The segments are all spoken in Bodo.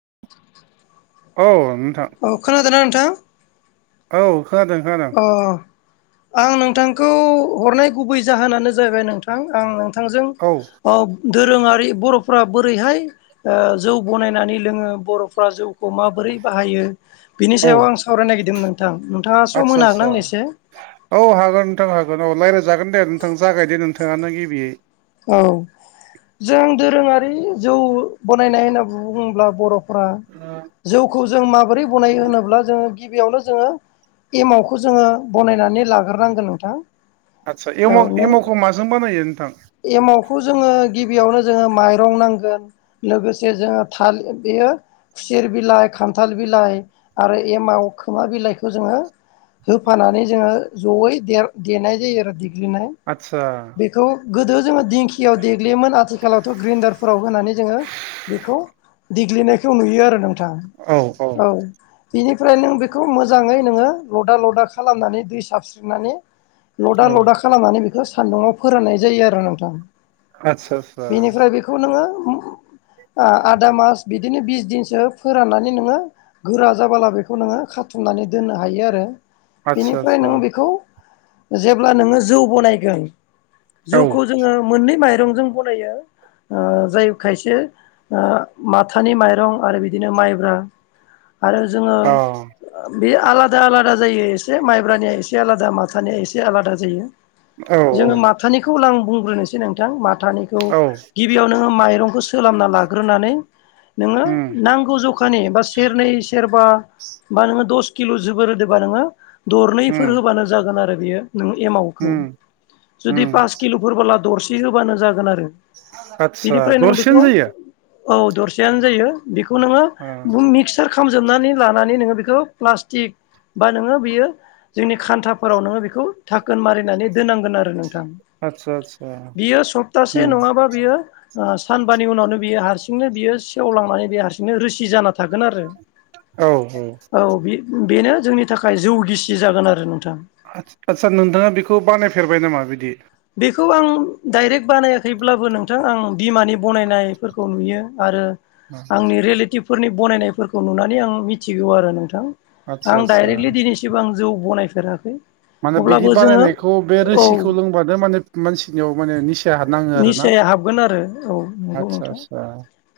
[inaudible] औ नोंथां औ खोनादोंना नोंथां [inaudible] औ खोनादों खोनादों अ आं नोंथांखौ हरनाय गुबै जाहोनानो जाहैबाय नोंथां आं नों थांजों औ ओ दोरोङारि बर'फोरा बोरैहाय ओ जौ बनायनानै लोङो बर'फोरा जौ खौ माबोरै बाहायो बिनि औ सायाव आं सावरायनो नागिरदों नोंथां नोंथाङा सम आदसा होनो हागोन सा आंनो एसे औ हागोन नोंथां हागोन औ रायज्लायजागोन दे नोंथां जागायदे नोंथां नोंथाङानो गिबियै। औ जों दोरोङारि जौ बनायनाय होनना बुंङोब्ला बर' फोरा जौखौ जों माबोरै बनायो होनोब्ला जोङो गिबियावनो जोङो एमावखौ जोङो बनायनानै लाग्रोनांगोन नोंथां आदसा औ एम नों एम'खौ माजों बानायो नोंथां। एमावखौ जोङो गिबियावनो जोङो माइरं नांगोन लोगोसे जोङो थालिर बेयो खुसेर बिलाइ खान्थाल बिलाइ आरो एमाव खोमा बिलाइखौ जोङो होफानानै जोङो जयै देनाय जायो आरोखि देनाय आदसा बेखौ गोदो जोङो दिं खियाव देग्लियोमोन आथिखालावथ' ग्रेन्दारफोराव होनानै जोङो बेखौ देग्लिनायखौ नुयो आरो नोंथां औ बिनिफ्राय नों बेखौ मोजाङै नोङो लदा लदा खालामनानै दै साबस्रिनानै लदा औ लदा खालामनानै बिखो सान्दुङाव फोराननाय जायो आरो नोंथां आदसा आदसा बेनिफ्राय बिखौ नोङो आ आदा मास बिदिनो बिस दिनसो फोराननानै नोङो गोरा जाबाला बेखौ नोङो खाथुमनानै दोननो हायो आरो आदसा बेनिफ्राय आदसा नों बेखौ जेब्ला नोङो जौ बनायगोन औ जौखौ जोङो मोननै माइरंजों बनायो ओ जाय खायसे ओ माथानि माइरं आरो बिदिनो माइब्रा आरो जोङो अ बे आलादा आलादा जायो एसे माइब्रानिया एसे आलादा माथानिया एसे आलादा जायो। औ औ जोङो माथानिखौ आं बुंग्रोनोसै नोंथां माथानिखौ औ गिबियाव नोङो माइरं सोलामना लाग्रोनानै नोङो उम नांगौ जखानि बा सेरनै बा बा नोङो दस किल' जोबोर होदोबा नोङो दरनैफोर उम होबानो जागोन आरो बियो। नों एमावखौ उम उम जुदि पास किल'फोरबोला दरसे होबानो जागोन आरो। आदसा बेनिफ्राय नों दरसेनो बेखौ जायो औ दरसेयानो जायो बेखौ नोङो अ बुम मिक्सार खाम जोबनानै लानानै नोङो बेखौ प्लास्टिक बा नोङो बियो जोंनि खान्थाफोराव नोङो बेखौ धाखोन मारिनानै दोनांगोन आरो नों थां आदसा आदसा बियो उम सप्तासे नङाबा बियो सानबानि उनावनो बियो हारसिंनो बियो सेवलांनानै बेयो हारसिंनो रोसि जाना था थागोन आरो औ बेनो जोंनि थाखाय जौ गिसि जागोन आरो नों आ-आदसा नोंथाङा बेखौ बानायफेरबाय नामा बिदि? बेखौ आं डाइरेक्ट बानायाखैब्लाबो नोंथां आं बिमानि बनायनायफोरखौ नुयो आरो आंनि रिलेटिभफोरनि बनायनायफोरखौ नुनानै आं मिथिगौ आरो नोंथां। आदसा आं आदसा डाइरेक्टलि दिनैसिबां आं जौ बनायफेराखै। माने बिदि अब्लाबो जोङो बानायानायखौ बे औ रोसिखौ लोंबानो माने मानसिनियाव माने निस निसाया हाबगोन आरो औ नंगौ आदसा नोंथां। आदसा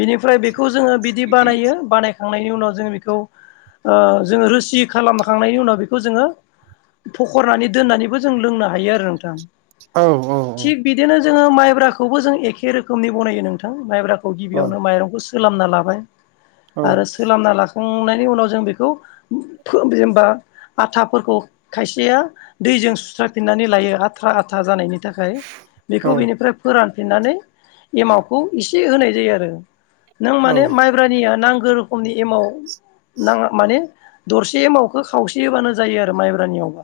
बेनिफ्राय बेखौ जोङो बिदि बानायो बानायखांनायनि उनाव जोङो बेखौ ओ जोङो रोसि खालामखांनायनि उनाव बेखौ जोङो फखरनानै दोननानैबो जों लोंनो हायो आरो नोंथां। औ औ औ ओ माइब्राखौबो जों एखे रोखोमनि बनायो नोंथां माइब्राखौ औ गिबियावनो माइरंखौ सोलामना लाबाय। औ आरो सोलामना लाखांनायनि उनाव जों बेखौ फो जेनेबा आथाफोरखौ खायसेया दैजों सुस्राफिननानै लायो आथा आथा जानायनि थाखाय औ बेखौ बिनिफ्राय फोरानफिननानै एमावखौ इसे होनाय जायो आरो। नों माने माइब्रानिया नांगौ रोखोमनि एमाव नाङा माने दरसे एमावखौ खावसे होबानो जायो आरो माइब्रानियावबा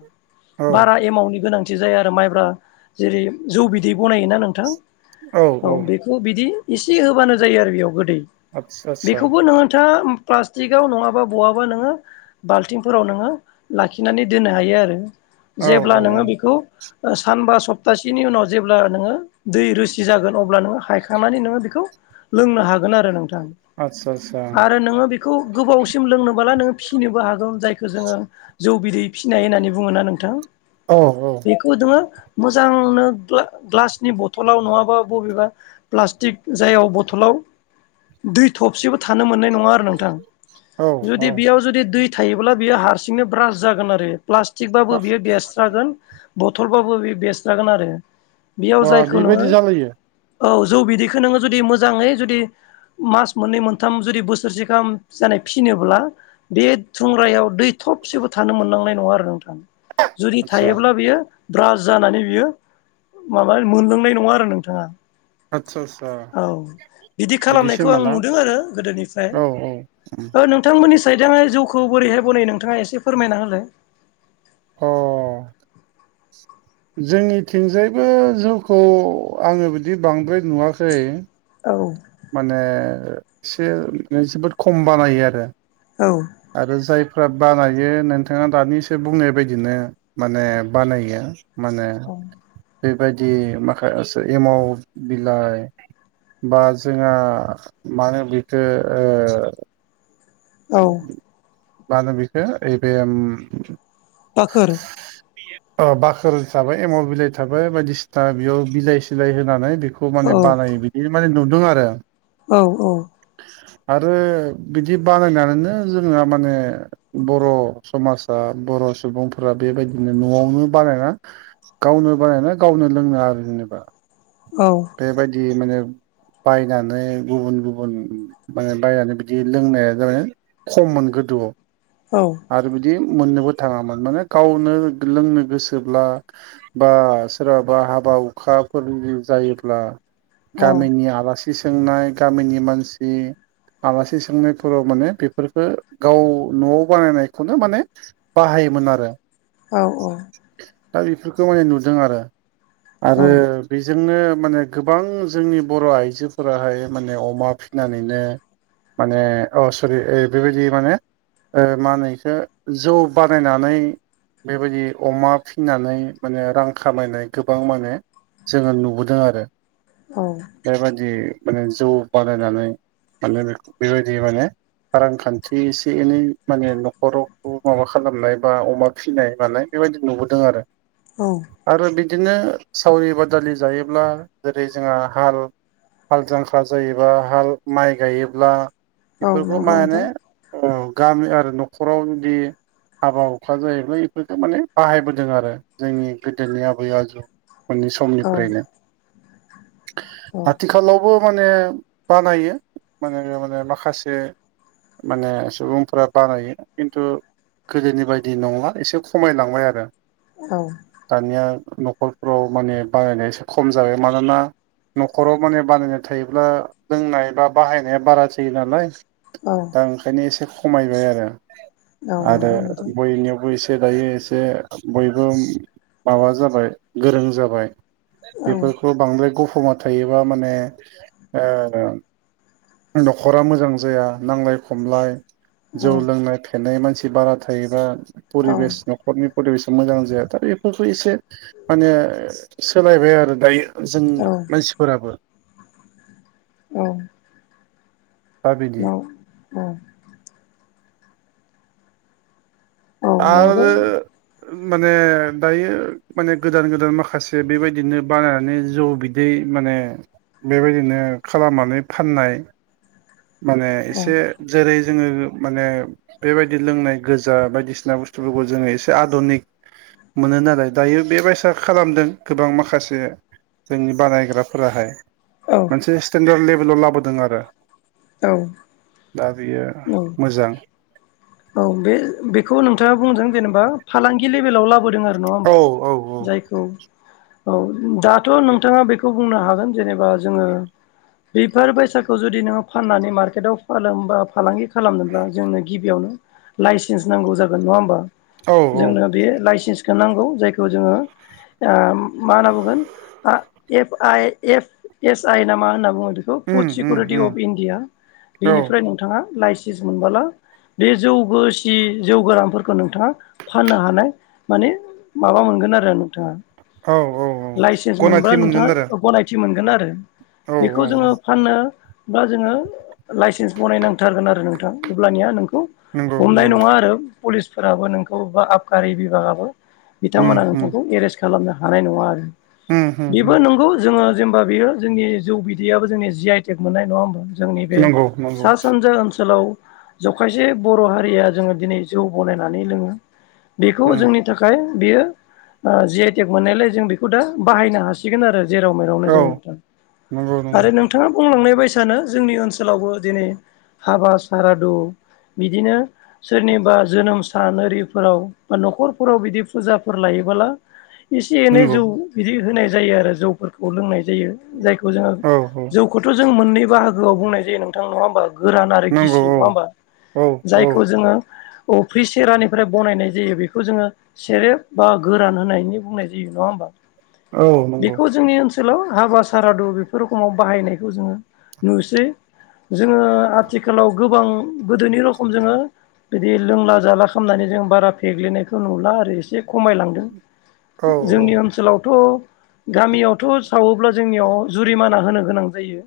औ बारा एमावनि गोनां थि जाया आरो माइब्रा जेरै जौ बिदै बनायोना नोंथां? औ बेखौ बिदि एसे होबानो जायो आरो बेयाव गोदै। आदसा आदसा बेखौबो नोंथाङा प्लास्टिकआव नङाबा बहाबा नोङो बाल्थिंफोराव नोङो लाखिनानै दोननो हायो आरो। औ जेब्ला औ नोङो औ बेखौ सानबा सप्तासेनि उनाव जेब्ला नोङो दै रोसि जागोन अब्ला नोङ हायखांनानै नोङो बेखौ लोंनो हागोन आरो नोंथां। आदसा आदसा आरो नोङो बे खौ गोबावसिम लोंनोबोला नोंङो फिनोबो हागौ जायखौ जोङो जौ बिदै फिनाय होन्नानै बुङोना नोंथां? औ औ बेखौ नोङो मोजांनो ग्ला-ग्लासनि बथलाव नङाबा बबेबा प्लास्टिक जायाव बथलाव दै थबसेबो थानो मोननाय नङा आरो नोंथां औ जुदि औ बेयाव जुदि दै थायोब्ला बियो हारसिंनो ब्रास जागोन आरो। प्लास्टिकबाबो बियो बेरस्रागोन बथलबाबो बेयो बेरस्रागोन आरो। बेयाव बा जायखौ नोङो बेबायदि जालायो औ जौ बिदैखौ नोङो जुदि मोजाङै जुदि मास मोननै मोनथाम जुदि बोसोरसे गाहाम जानाय फिनोब्ला बे थुंग्रायाव दै थबसेबो थानो मोननांनाय नङा आरो नोंथां। जुदि आदसा थायोब्ला बियो ब्रास जानानै बियो माबा मोनलोंनाय नङा आरो नोंथाङा। आतसा आतसा। औ बिदि खालामनायखौ आं नुदों आरो गोदोनिफ्राय औ औ ओ नोंथांमोननि सायजाङै जौखौ बोरैहाय बनायै नोंथाङा एसे फोरमायना होलाय अ [inaudible] जोंनिथिंजायबो जौखौ आङो बिदि बांद्राय नुवाखै औ माने एसे जोबोद खम बानायो आरो औ आरो जाय फ्रा बानायो नोंथाङा दानिसो बुंनाय बायदिनो माने बानायो माने बेबायदि माखासे एमाव बिलाइ बा जोंहा मानो बेखो। औ मा होनो बिखौ यैबे बाखोर अ बाखोर थाबाय एमल बिलाइ थाबाय बायदिसिना बेयाव बिलाइ सिलाय होनानै। खौ औ माने बानायो बिदि माने नुदों आरो औ औ आरो बिदि बानायनानैनो जोंहा माने बर' समाजा बर' सुबुंफोरा बेबायदिनो न'आवनो बानायना गावनो बानायना गावनो लोंङो आरो जेनेबा औ बे बादि माने बायनानै गुबुन गुबुन माने बायनानै बिदि लोंनाया जाबाय खममोन गोदोआव आरो बिदि मोननोबो थांङामोन माने गावनो लोंनो गोसोब्ला बा सोरहाबा हाबा बावखाफोरनि जायोब्ला। गामिनि आलासि सोंनाय गामिनि मानसि आलासि सोंनाय। फोराव माने बेफोरखौ गाव न'आव बानायनायखौनो माने बाहायोमोन आरो औ औ दा बेफोरखौ माने नुदों आरो औ आरो बे जोंनो माने गोबां जोंनि बर' आइजोफोराहाय माने अमा फिनानैनो। माने अ सरि ओ बेबायदि माने। ओ मा होनो बेखो जौ बानायनानै बेबायदि अमा फिनानै माने रां खामायनाय गोबां माने जोंङो नुबोदों आरो औ बेबायाददि माने जौ बानायनानै माने खौ बेबायदि माने रांखान्थि एसे एनै माने न'खरखौ माबा खालामनाय बा अमा फिसिनाय बा बेबायदि नुबोदों औ आरो। बिदिनो सावरि बादालि जायोब्ला जेरै जोंहा हाल। हाल जांख्रा जायोबा हाल माइ गायोब्ला। औ बेफोरखौ नंगौ नोंथां माने गामि आरो न'खराव बिदि हाबा हुखा जायोब्ला बेफोरफोरखौ माने बाहायबोदों आरो जोंनि गोदोनि आबै आबौ मोननै औ समनिफ्रायनो। औ आथिखालावबो माने बानायो माने माखासे एसे माने सुबुंफोरा बानायो खिन्थु गोदोनि बायदि नंला एसे खमायलांबाय आरो दानिया। न'खरफ्राव माने बानायनाया एसे खम जाबाय मानोना न'खराव माने बानायनाय थायोब्ला लोंनाय बा बाहायनाया बारा थाजो नालाय दा ओंखायनो एसे खमायबाय आरो बयनियावबो एसे दायो एसे बयबो माबा जाबाय गोरों जाबाय बेफोरखौ बांद्राय गुफ हौवा थायोब माने ओ न'खरा मोजां जाया नांलाय खमलाय औ जौ लोंनाय फेनाय मानसि बारा थायोबा। औ फरिबेस न'खरनि। फरिभेस मोजां जाया दा बेफोरखौ एसे माने सोलायबाय आरो दायो जों औ मानसिफोराबो औ दा बिदि औ औ नंगौ आरो माने दायो माने गोदान गोदान माखासे बेबायदिनो बानायनानै जौ बिदै माने बेबायदिनो खालामनानै फाननाय माने औ एसे जेरै जोङो माने बेबायदि लोंनाय गोजा बायदिसिना बुसथुफोरखौ जोङो एसे आद'निक मोनो नालाय दायो बेबायसा खालामदों गोबां माखासे जोंनि बानायग्राफोराहाय औ मोनसे स्टेन्डार्ड लेभेलाव लाबोदों आरो औ दा बेयो मोजां औ बे बेखौ नोंथाङा बुंदों जेनेबा फालांगि लेभेलाव ला बोदों आरो नङा औ होमबा औ औ जायखौ औ दाथ' नोंथाङा बेखौ बुंनो हागोन जेनेबा जोङो बेफोर बायसाखौ जुदि नोङो फाननानै मार्केटाव फाननोबा फालांगि खालामनोब्ला जोंनो गिबियावनो लाइसेन्स नांगौ जागोन नङा होमबा औ औ जोंनो बे लाइसेन्स खो नांगौ जायखौ जोङो ओ मा होनना बुंगोन आ F I F S I ना मा होनना बुङो बेखौ उम फुड उम सिकिउरिटि उम अफ इण्डिया औ बेनिफ्राय नोंथाङा लाइसेन्स मोनबोला बे जौगोसि जौ गोरानफोरखौ नोंथाङा फाननो हानाय माने माबा मोनगोन आरो नोंथाङा औ औ औ लाइसेन्स मोनब्ला गनायथि मोनगोन आरो नोंथाङा गनायथि मोनगोन आरो औ बेखौ औ जोङो फाननो बा जोङो लाइसेन्स बनायनांथारगोन आरो नोंथां अब्लानिया नोंखौ नंगौ हमनाय नंगौ नङा आरो पुलिसफोराबो नोंखौ बा आबखारि बिभागाबो उम बिथांमोना उम नोंथांखौ एरेस्ट खालामनो हानाय नङा आरो उम उम बेबो उम नंगौ जोङो जेनबा बेयो जोंनि जौ बिदैयाबो जोंनि जि आइटेक मोननाय नङा होनबा जोंनि बे नंगौ नंगौ सा सानजा ओनसोलाव जखाय से बर' हारिया जोङो दिनै जौ बनायनानै लोङो बेखौ उम जोंनि थाखाय बेयो ओ जिआइटेक मोननायलाय जों बेखौ दा बाहायनो हासिगोन आरो जेराव मेरावनो औ जोङो नोंथां नंगौ नंगौ आरो नोंथाङा बुंलांनाय बायसानो जोंनि ओनसोलावबो दिनै हाबा सारादु बिदिनो सोरनिबा जोनोम सान ओरिफोराव बा न'खरफोराव बिदि फुजाफोर लायोबाला एसे एनै नंगौ जौ बिदि होनाय जायो आरो जौफोरखौ लोंनाय जायो जायखौ खौ जोङो औ औ जौखौथ' जों मोननै बाहागोआव बुंनाय जायो नोंथां नङा होमबा गोरान आरो नंगौ गिसि नङा होमबा औ औ औ जायखौ जोङो अफ्रि सेरानिफ्राय बनायनाय जायो बेखौ जोङो सेरेब बा गोरान होनायनि बुंनाय जायो। नङा होमबा औ नंगौ। बेखौ जोंनि ओनसोलाव हाबा सारादु बेफोर रोखोमाव बाहायनायखौ जोङो नुसै। जोङो आथिखालाव गोबां गोदोनि रखम जोङो बिदि लोंला जाला खालामनानै जों बारा फेग्लिनायखौ नुला आरो एसे खमायलांदों औ औ जोंनि ओनसोलावथ' गामियावथ' सावोब्ला जोंनियाव जुरिमाना होनो गोनां जायो।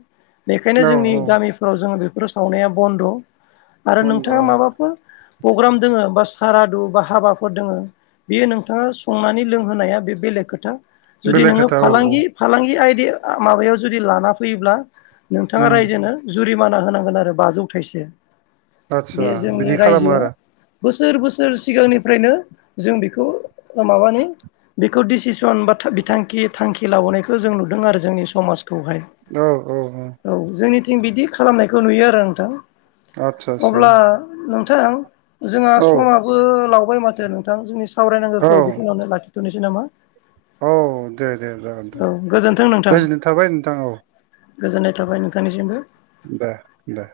बेखायनो जोंनि औ गामिफोराव जोङो बेफोर सावनाया बन्द' आरो नंगौ औ नोंथाङा माबाफोर पग्राम दोङो बा सारादु बा हाबाफोर दोङो बेयो नोंथाङा संनानै लोंहोनाया बे बेलेग खोथा जुदि बेलेग नोङो खोथा औ औ फालांगि फालांगि आयदाया माबायाव जुदि लाना फैयोब्ला नोंथाङा उम रायजोनो जुरिमाना होनांगोन आरो बाजौथाइसे आदसा बे जोंनि बिदि खालामो रायजोआ आरो बोसोर बोसोर सिगांनिफ्रायनो जों बेखौ ओ माबानि बेखौ डिसिसन बा बिथांखि थांखि लाबोनायखौ जों नुदों आरो जोंनि समाज खौहाय औ औ औ जोंनिथिं बिदि खालामनायखौ नुयो आरो नोंथां आदसा आदसा अब्ला नोंथां जोंहा औ समाबो लाव बाय माथो नोंथां जोंनि औ सावरायनांगौखौ बेखिनियावनो लाखिथ'नोसै नामा! औ दे दे जागोन औ दे गोजोन्थों नोंथां गोजोननाय थाबाय नोंथां। औ गोजोननाय थाबाय नोंथांनिसिमबो दे दे